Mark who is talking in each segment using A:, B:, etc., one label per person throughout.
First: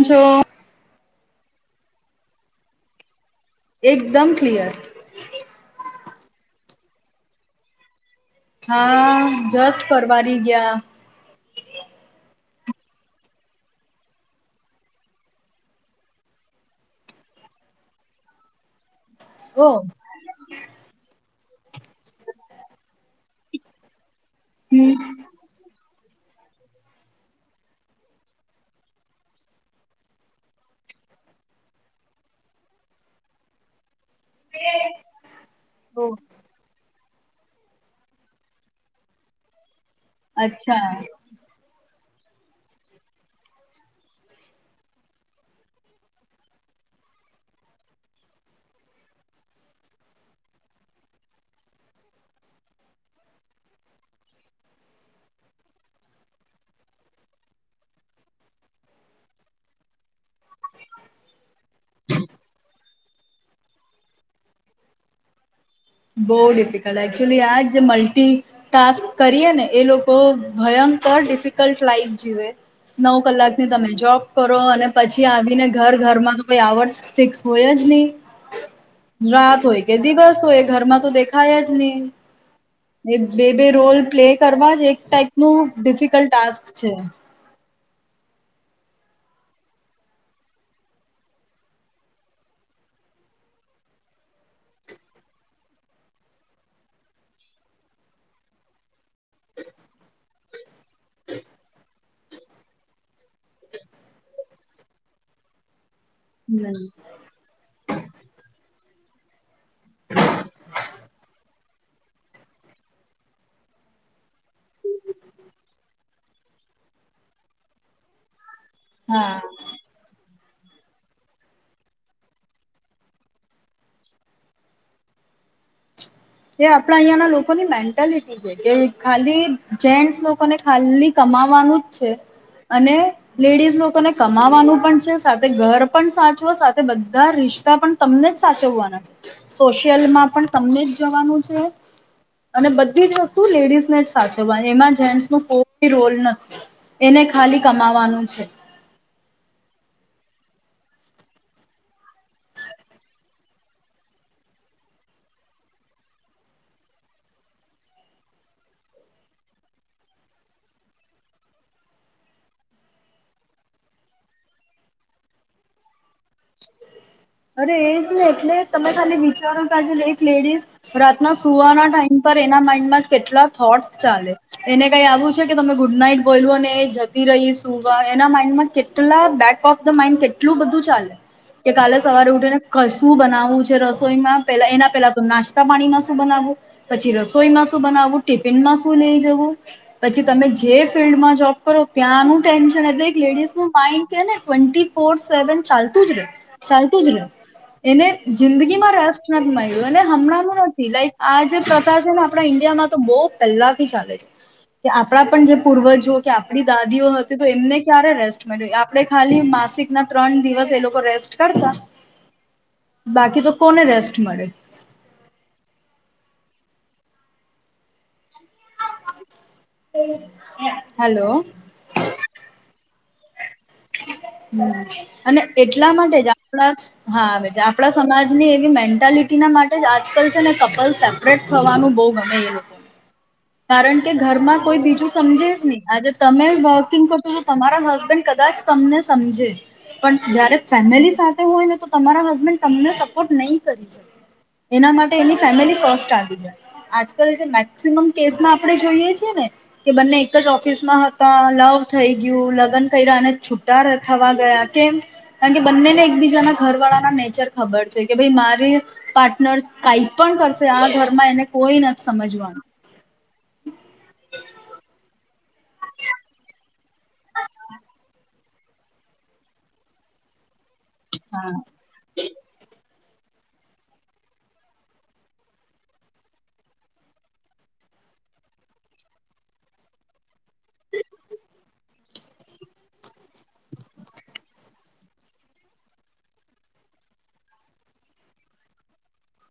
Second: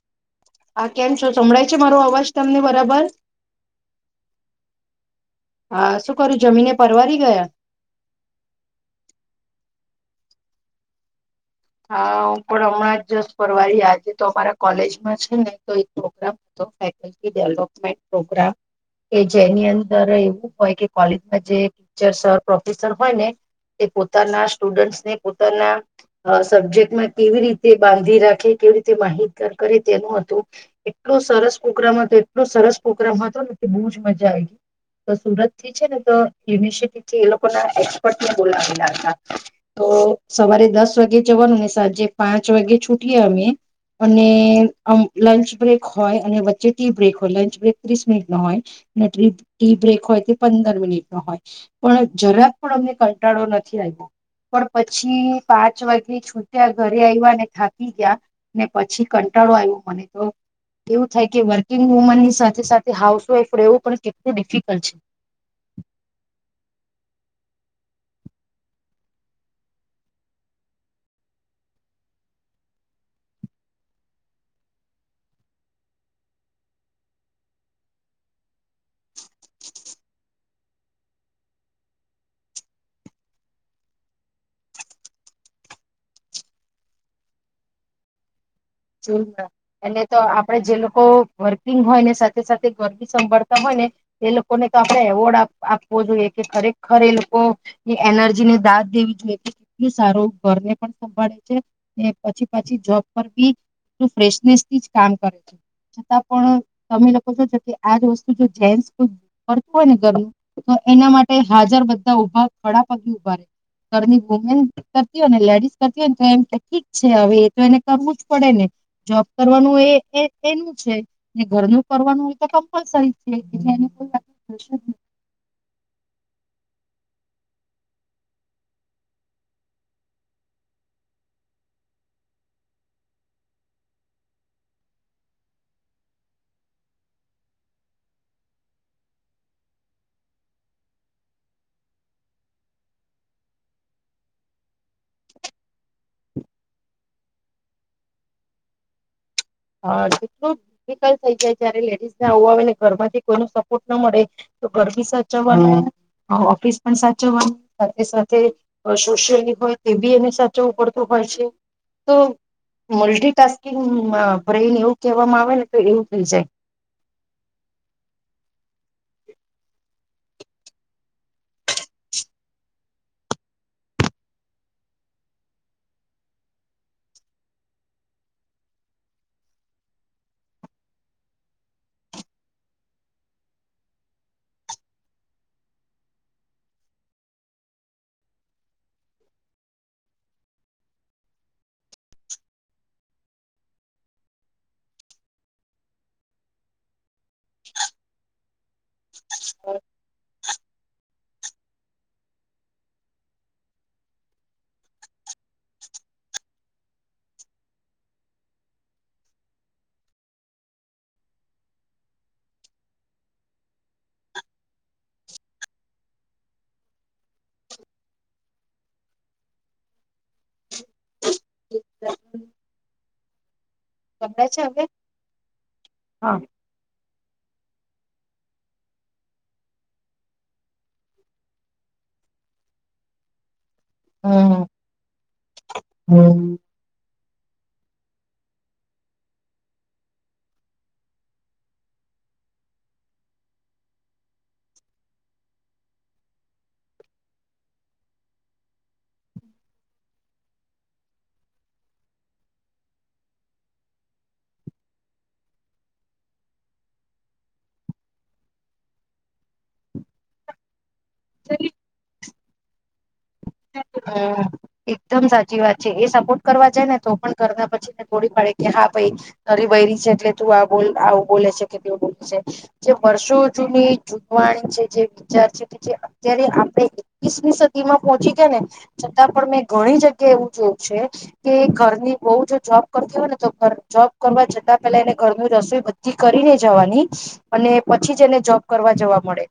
A: હછો
B: હા કેમ છો સંભળાય છે મારો અવાજ તમને બરાબર
A: એકદમ ક્લિયર
B: હા શું કરું જમીને પરવારી ગયા
A: હા જસ્ટ ફરવાની ગયા
B: હા પણ હમણાં જ જસ ફરવાળ આજે તો અમારા કોલેજમાં છે ને તો પ્રોગ્રામ ફેકલ્ટી ડેવલોપમેન્ટ પ્રોગ્રામ કે
A: ઓ
B: જેની અંદર એવું હોય કે કોલેજમાં જે ટીચરસ પ્રોફેસર હોય ને તે પોતાના સ્ટુડન્ટ ને પોતાના સબ્જેક્ટમાં કેવી રીતે બાંધી રાખે કેવી રીતે માહિતગાર કરે તેનું હતું એટલું સરસ કોકરામાં હતો એટલોું સરસ કોકરામાં હતો ને બુજ મજા તો સુરત થી છે ને તો યુનિવર્સિટી એ લોકો ના એક્સપર્ટને બોલાવેલા હતા તો સવારે
A: અચ્છા
B: દસ વાગે જવાનું ને સાંજે પાંચ વાગે છૂટીએ અમે અને આમ લંચ બ્રેક હોય અને વચ્ચે ટી બ્રેક હોય લંચ બ્રેક ત્રીસ મિનિટ ન હોય ટ ટ્રી બ્રેક હોય તે પંદર મિનિટ નો હોય પણ જરાક પણ અમને કંટાળો નથી પણ પછી પાચ પાંચ વાગ્યે છૂટ્યા ઘરે આવ્યા ને થાકી ગયા ને પછી કંટાળો આવ્યો મને તો એવું થાય કે વર્કિંગ વુમનની સાથે સાથે હાઉસવાઈફ રહેવું પણ કેટલું ડિફિકલ્ટ છે
A: બહુ ડિફિકલ્ટ એકચુલી આ જે મલ્ટી ટાસ્ક કરીએ ને એ લોકો ભયં બ ડીફિકલ્ટ લાઈફ જીવે નવ કલાક ની તમે જોબ કરો અને પછી આવીને ઘર ઘરમાં તો કોઈ આવર્સ ફિક્સ હોય જ અને રાત હોય કે દિવસ હોય ઘરમાં તો દેખાય જ નહી એ બે બે રોલ પ્લે કરવા જ એક ટાઈપ ન ડિફિકલ્ટ ટાસ્ક છે
B: જો એટલે તો આપડે જે લોકો વર્કિંગ હોય ને સાથે સાથે ગરબી સંભાળતા હોય એ લોકોને તો આપ એવોર્ડ આપવો જોઈએ કે ખરેખર એ લોકો એનર્જીને થ દેવી જોઈએ કે કેટલું સારું ઘરને પણ સંભાળે છે પછી પછી જોબ પર બી ફ્રેશનેસથી જ કામ કરે છે છતાં પણ
A: હમ
B: તમે લોકો છો કે આજ વસ્તુ જો જેસ ફતું હોય ને ઘરનું તો એના માટે હાજર બધા ઉભા ખડા પગી ઉભા રહેે ઘરની વુમેન કરતી હોય ને લેડીસ કરતી હોય ને તો એમ કે ઠીક છે હવે એ તો એને કરવું જ પડે ને જોબ
A: હા
B: કરવાનું એ એનું છે ઘરનું કરવાનું હોય તો કમ્પલસરી છે એટલે [unintelligible]
A: એ આપણા અહિયાં ના લોકોની મેન્ટલિટી છે કે ખાલી જેન્ટસ લોકોને ખાલી કમા વાવાનું જ છે. અને લેડીઝ લોકોને કમાવાનું પણ છે સાથે ઘર પણ સાચવ સાથે બધા રિ શ્તા પણ તમને જ સાચવવાના છે સોશિયલમાં પણ તમને જ જવાનું છે અને બધી જ વસ્તુ લેડીઝ ને જ સાચવવા એમાં જેન્ટ્સ નો કોઈ રોલ નથી એને ખાલી કમાવાનું છે.
B: હા કેટલું [unintelligible] થઈ જાય જારે લેડીઝ ના આવું આવે ને ઘર માંથી કોઈ ન સપોર્ટ ના મળે તો ઘર બી સાચવાનું ઓફિસ પણ સાચવવાનું સાથે સાથે સોશિયલી હોય તે બી એને સાચવવું પડતું હોય છે. તો મલ્ટિટાસ્કિંગ બ્રેઈન એવું કહેવામાં આવે ને તો એવું થઈ જાય
A: અરે એજ ને એટલે તમે ખાલી વિચારો કે આજે એક લેડીઝ રાતના સુવાના ટાઈમ પર એના માઇન્ડ માં કેટલા થોટ સ ચાલે એને કઈ આવું છે કે તમે ગુડ નાઈટ બોલો ને જતી રહી શું એના માઇન્ડમાં કેટલા બેક ઓફ ધ માઇન્ડ કેટલું બધું ચાલે કે કાલે સવારે ઉઠીને કશું બનાવવું છે રસોઈમાં પલા એના પેલા તો નાસ્તા પાણીમાં શું બના વુ પછી રસોઈ માં શું બનાવવું ટિફિનમાં શું લઈ જવું પછી તમે જે ફિલ્ડમાં જોબ કરો ત્યાંનું ટેન્શન એટલે લેડીસ નું માઈન્ડ છે ને ટ્વેન્ટી ફોર સેવન ચાલ ચાલતું જ રે એને જિંદગી માં રસ નથી મળ્યો અને હમણાં તો લાઈક આ જે પ્રથા છે ને આપણા ઈન્ડિયામાં તો બહ પહેલાથી ચાલે છે. કે આપણા પણ જે પૂર્વજો કે આપણી દાદીઓ હતી તો એમને ક્યારે રેસ્ટ મળ્યું આપણે ખાલી માસિક ના ત્રણ દિવસ એ લોકો રેસ્ટ કરતા બાકી તો કોને રેસ્ટ મળે. હાલો.
B: સંભળાય છે હવે
A: અને એટલા માટે જ
B: હા
A: આપણા હા આપડા સમાજની એવી મેન્ટાલિટી ના માટે જ આજકાલ છે ને કપલ સેપરેટ થવાનું બો ગમે એ લોકો
B: [inaudible]
A: કારણ કે ઘરમાં કોઈ બીજું સમજે જ નહી આજે
B: હમ
A: તમે વોકિંગ ક તો તમારા હસબન્ડ કદાચ તમને સમજે. પણ જયારે ફેમિલી સાથે હોય ને તો તમારા હસબન્ડ તમને સપોર્ટ નહી કરી શકે. એના માટે એની ફેમિલી ફસ્ટ આવી જાય. આજકાલ જે મેક્સિમમ કેસમાં આપણે જોઈએ છી ને કે બંને એક જ ઓફિસમાં હતા. લવ થઈ ગયું. લગ્ન કર્યા અને છૂટા થવા ગયા કેમ કારણ કે બંનેને એકબીજાના ઘરવાળાના નેચર ખબર છે કે ભાઈ મારે પાર્ટનર કાઈ પણ કરશે આ ઘરમાં એને કોઈ નથી સમજવાનું.
B: હમ્મ એકદમ સા ચી વાત છે. એ સપોર્ટ કરવા જાય ને તો પણ કરના પછીને તોડી પાડે કે હા ભાઈ તરી બૈરી છે એટલે તું બોલ આવું બોલે
A: હા
B: છે કેવુ બોલે છે. જે વર્ષો જૂની જૂથવાણી છે જે વિચાર છે કે જે અત્યારે આપણે એકવીસમી સદી માં પહોચી ગયાને છતાં પણ મેં ઘણી જગ્યા એવું જોયું છે કે ઘરની વહુ જો જોબ કરતી હોય ને તો જોબ કરવા જતા પેલા એને ઘર ની રસોઈ બધી કરીને જવાની અને પછી જ એને જોબ કરવા જવા મળે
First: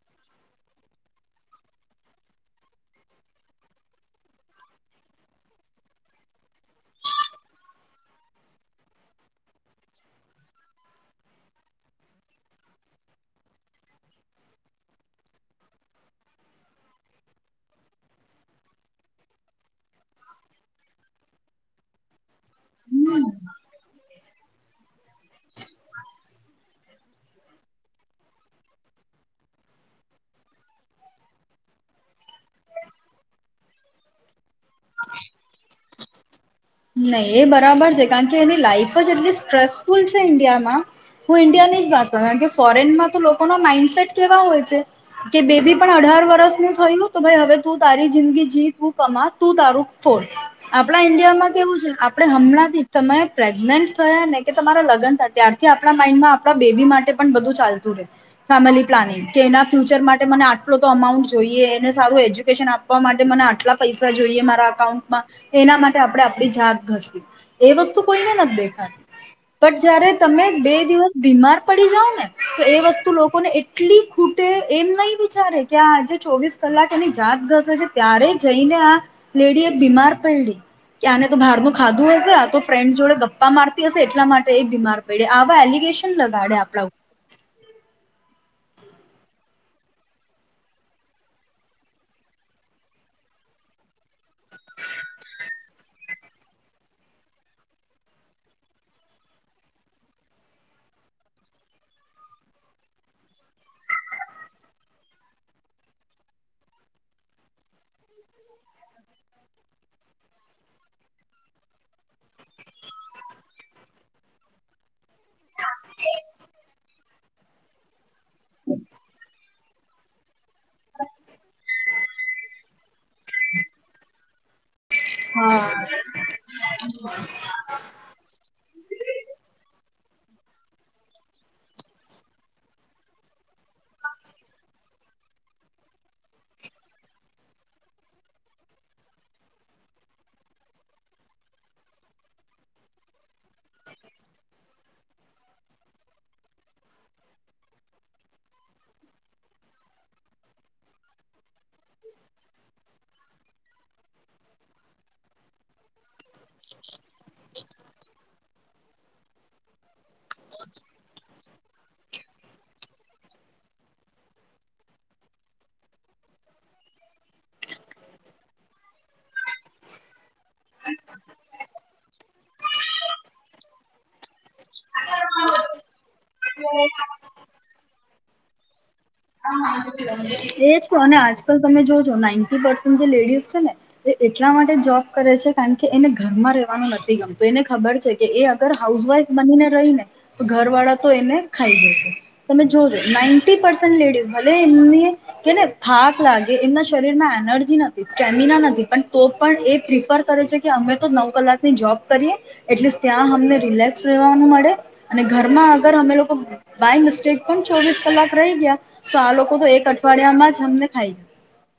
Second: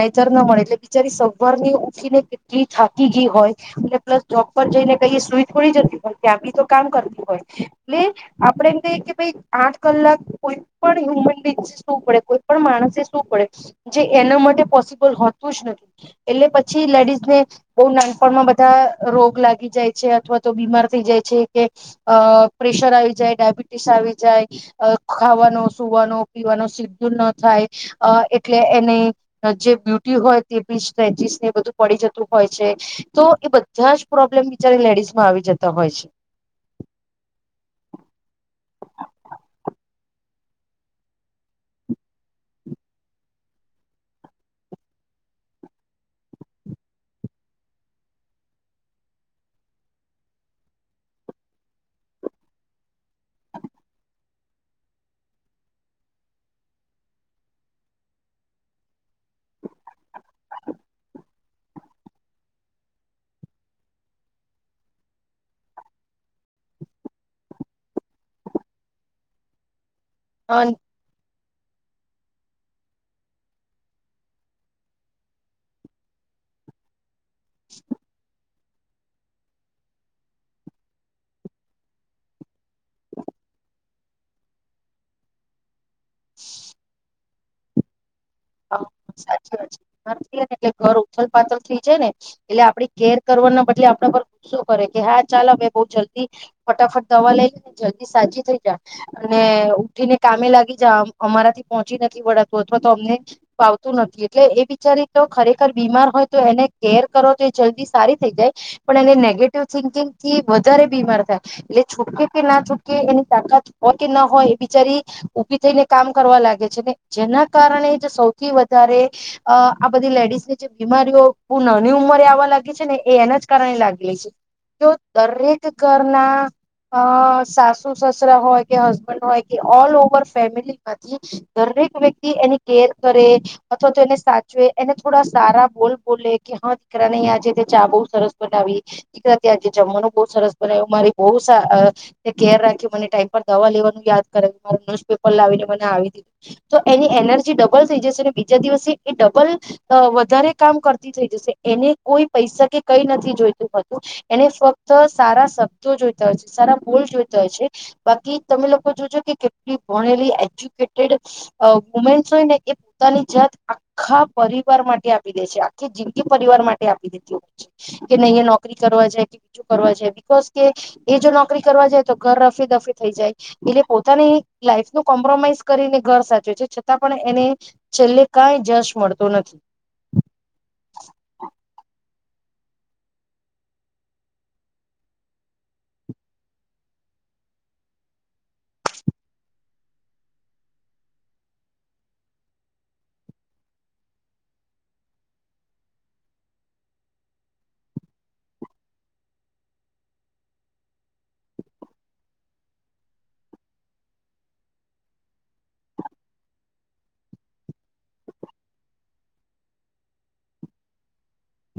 B: નૈતર ન મળે એટલે બિચારી સવાર ની ઉઠી ને કેટલી થાકી ગઈ હોય. એટલે પ્લસ જોબ પર જઈને કહી સુઈ થોડી જતી હોય ત્યાં બી તો કામ કરતી હોય એટલે આપડે એમ કહીએ કે ભાઈ આઠ કલાક કોઈ પણ હ્યુમન બીચ શું પડે કોઈ પણ માણસે શું પડે જે એના માટે પોસિબલ હોતું જ નથી એટલે પછી લેડીઝ ને બો નાન પણમાં બધા રોગ લાગી જાય છે અથવા તો બીમાર થઈ જાય છે કે અ પ્રેશર આવી જાય ડાયાબિટીસ આવી જાય જાય ખાવાનો સુવાનો પીવાનો સીધું ન થાય એટલે એને જે બ્યુટી હોય તે બીચચીસ ને બધું પડી જતું હોય છે તો એ બધા જ પ્રોબ્લેમ બિચારે લેડીઝ માં આવી જતા હોય છે.
A: નહી એ બરાબર છે કારણ કે એની લાઈફ જ એટલી સ્ટ્રેસ સુલ છેઇન્િયામાં હું ઈન્ડિયાની જ વાત કરું કારણ કે ફોરેનમાં તો લોકોના માઈન્ડસેટ કેવા હોય છે કે બેબી પણ અઢાર વરસ ન થયલું તો ભાઈ હવે તું તારી જિંદગી જી તું કમા તું તારું ફોડ આપણા ઈન્ડિયામાં કેવું છે આપડણે હમણાંથી તમારે પ્રેગ્નેન્ટ થયા ને કે તમારા લગ્ન થ ત્યારથી થી આપણા માઈન્ડમાં આપણા બેબી માટે પણ બધું ચાલતું રહે ફેમિલી પ્લાનિંગ કે એના ફ્યુચર માટે મને આટલો તો અમાઉન્ટ જોઈએ, એને સારું એજ્યુકેશન આપવા માટે ને આટલા પૈસા જોઈએ મારા અકાઉન્ટમાં એના માટે આપણે આપણી જાત ઘસી એ વસ્તુ કોઈને નથી, દેખા પણ જારે તમે બે દિવસ બીમાર પને તો એ વસ્તુ લોકોને એટલી ખૂટે એમ નહી વિચ કે આજે ચોવીસ કલાક એની જાત ઘસે છે ત્યારે જઈને આ લેડી એ બીમાર પયળી કે આને તો બહારનું ખાધું હશે આ તો ફ્રેન્ડ જોડે ગપ્પા મારતી હશે, એટલા માટે એ બીમાર પડે આવા એલિગેશન ને ગાડે આપડા ઉપર
B: સાચી વાત ને એટલે ઘર ઉથલ પાથલ થઈ જાય ને એટલે આપડી કેર કરવાનું બદલે આપણા પર ગુસ્સો કરે કે હા ચાલ અ બહ જલ્દી ફટાફટ દવા લઈને જલ્દી સાજી થઈ અને ઉઠીને કામે લાગી જા અમારાથી પહોંચી નથી વળતું અથવા તો અમને પતું નથી એટલે એ બિચારી તો ખરેખર બીમાર હોય તો એને કેર કરો તો એ જલ્દી સારી થઈ જાય. એનેગંગથી વધારે બીમાર થાય એટલે છૂટકે કે ના છૂકે એની આઘાત પ કે ના હોય એ બચારી ઉભી થઈને કામ કરવા લાગે છે, ને જેના કારણે જ સૌથી વધારે અ આ બધી લેડીઝ ની જે બીમારીઓ પૂર્ણ ની ઉંમરે આવવા લાગી છે, ને એ એના જ કારણે લાગી લે છે જો
A: હા
B: દરેક ઘરના અ સાસુ સસરા હોય કે હસબન્ડ હોય કે ઓલ ઓવ મ માંથી દરેક વ્યક્તિ એ કરે અથવા તો એને સાચવે એને થોડા સારા બોલ બોલે કે હા, દીકરા ન આજે ચાો બ સરસ બનાવી દીક ત્યાં જમવાનું બ સરસ બના મારી બ કેર રાખ દવા લેવાનું યા કરે મા ન્યુપેપર લાવીને મને તો એ એન લ થઈ જશે બીજા દિવસે એ ડબલ વધારે કામ કરતી થઈ જશે એને કોઈ પૈસા કે કઈ નથી જોઈતુંતું એને ફક્ત સારા શબ્દો જોઈતા હોય છે સારા બોલ જોઈતા હોય છે. બાકી તમે લોકો જોજો કે કેટલી ભણેલી એજ્યુકેટેડ વુમેન્સ હોય ને એ પોતાની જાત આખા પરિવાર માટે આપી દે છે, આખી જિંદગી પરિવાર માટે આપી દેતી હોય છે કે નહી નોકરી કરવા જાય કે બીજું કરવા જાય બિકઝ કે એ જો નોકરી કરવા જાય તો ઘર રફી દફી થઈ જાય એટલે પોતાની લાઈફ નું કોમ્પ્રોમાઈઝ કરીને, ઘર સાચવે છે, છતાં પણ એને ચલ્લે કાય જસ્ટ
A: એજ અને આજકાલ તમે જો ના જે લેડીસ છે, ને એટલા માટે જોબ કરે છે, કારણ કે એને ઘરમાં રવાનું નથી ગમ તો એને ખબર છે, કે એ અગર હાઉસવાઈફ બનીને રહી ને તો ઘર વાળા તો એને ખાઈ જશે. તમે જોજો નઈન્ટી પર્સને લેડીસ ભલે એમને કેને થાક લાગે એમના શરીર માં એનર્જી નથી સ્ટેમિના નથી, એ પ્રિફર કરે છે કે અમે તો નવ કલાકની જોબ કરીએ એટ ત્યાં અમને ર રવાનું મળે અને ઘરમાં અગર અમે લોકો બાય મિસ્ટેક પણ ચોવીસ કલાક રહી ગયા, તો આ લોકો તો એક અઠવાડિયામાં જ અમને ખાઈ જશે.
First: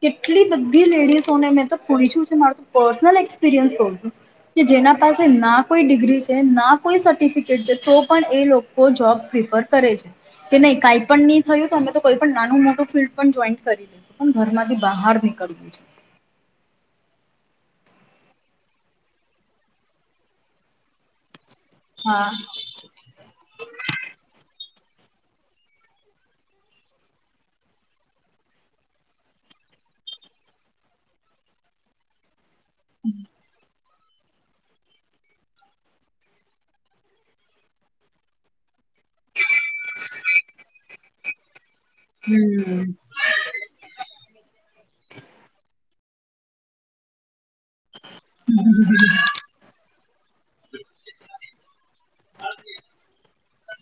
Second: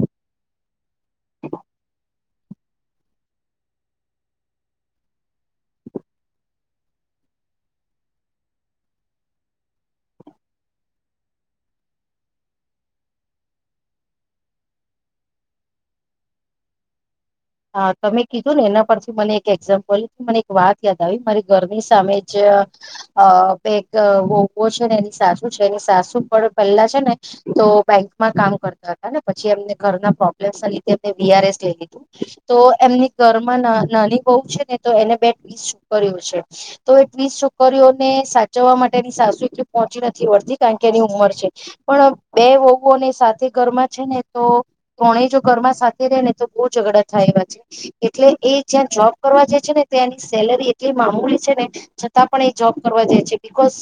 A: કેટલી બધી લેડીસોને મેં તો પૂછછું માર પર્સનલ એક્સપિરિયન્સ ક્વ છું કે જેના પાસે ના કોઈ ડિગ્રી છે ના કોઈ સર્ટિફિકેટ છે, તો પણ એ લોકો જોબ કે નહી ક પણ નહી થયું ત કોઈ પણ નાનું મોટું ફિલ્ડ પણ જોઈન કરી લેશું પણ ઘર થી બહાર નીકળવું છે.
B: [inaudible] હા, તમે કીધું ને એના પરથી મને એક એક્ઝામ્પલ મને એક વાત યાદ આવી મારી ગરમી સામે
A: હા
B: જ બેક છે ને એની સાસુ છે, એની સાસુ પણ પેલા છે ને તો બેંકમાં કામ કરતા હતા ને પછી ઘર પ્રોબ્લેમ ના લીધે એ વીઆરએસ લઈ લીધું તો એમની ઘરમાં નાની બુ છે, ને તો એને બે ટ્વીસ છોકરીઓ છે તો એ ટ્વીસ છોકરીઓને સાચવવા માટે તેની સાસુ એ પહોંચી નથી વળતી કારણ કે એની ઉંમર છે, પણ બે વોગુઓની સાથે ઘરમાં છે, ને તો ત્રણે જો ઘરમાં ર ને તો બહુ ઝઘડા થાય એવા છે. એટલે એ જ્યાં જોબ કરવા જે છે ને ત્યાંની સેલરી એટલી મામુલી છે ને છતાં પણ એ જોબ કરવા જાય બિકોઝ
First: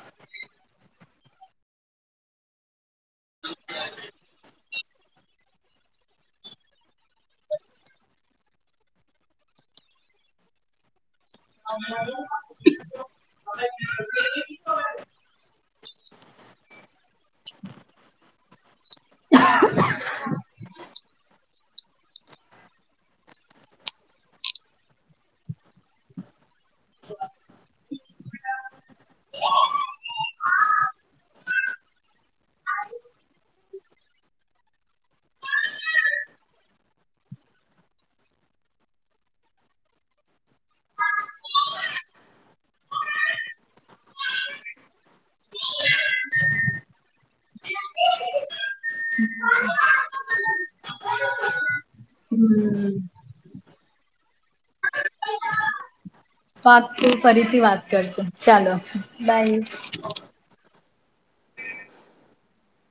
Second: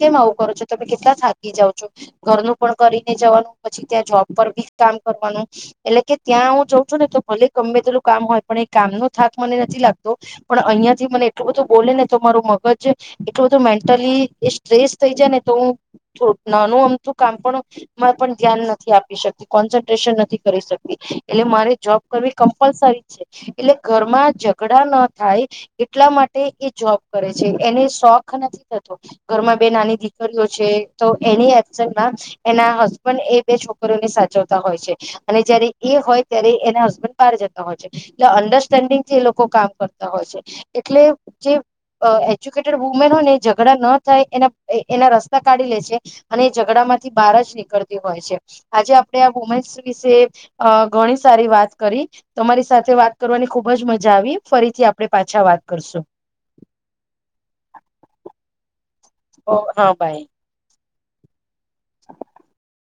B: કેમ આવું કરો છો તમે કેટલા થા જઉ છો ઘરનું પણ કરીને જવાનું પછી ત્યાં જોબ પર બી કામ કરવાનું એટલે કે ત્યાં હું જઉં છું ને તો ભલે ગમે તેેલું કામ હોય પણ એ કામ નો થાક મને નથી લાગતો પણ અહિયાં થી મને એટલું બધું બોલે ને તો મારું મગજ એટલું બધું મેન્ટલી એ સ્ટ્રેસ થઈ જાય ને તો હું નાનું અમતું કામ પણ પણ ધ્યાન નથી આપી શકતી કોન્સન્ટ્રેશન નથી કરી શકતી એટલે મારે વી કમપલસરી છે એટલે ઘરમાં ઝઘડા ન થાય એટલા માટે એ જોબ કરે છે એને શોખ નથી થતો ઘરમાં બે નાની દીકરીઓ છે તો એને એના હસબન્ડ એ બે છોકરીને સાચવતા હોય છે અને જયારે એ હોય ત્યારે એના પાર જતા હોય છે એટલે અંડરસ્ટેન્ડિંગ થી એ લોકો કામ કરતા હોય છે એટલે જે એજ્યુકેટેડ વુમેન હો ને ઝઘડા ન થાય એ એના રસ્ કાઢી લે છે અને એ ઝઘડા માંથી બહાર જ નીકળતી હોય છે. આજે આપડે આ વુમેન્સ વિશે અ ઘણી સારી વાત તમારી સાથે
A: હમ
B: વાત કરવાની ખુબ જ મજા આવી ફરીથી આપણે પાછા વાત કરશું.
A: વાતું ફરીથી વાત કરશો ચાલો
B: ઓ હા
A: બાય.
B: [inaudible]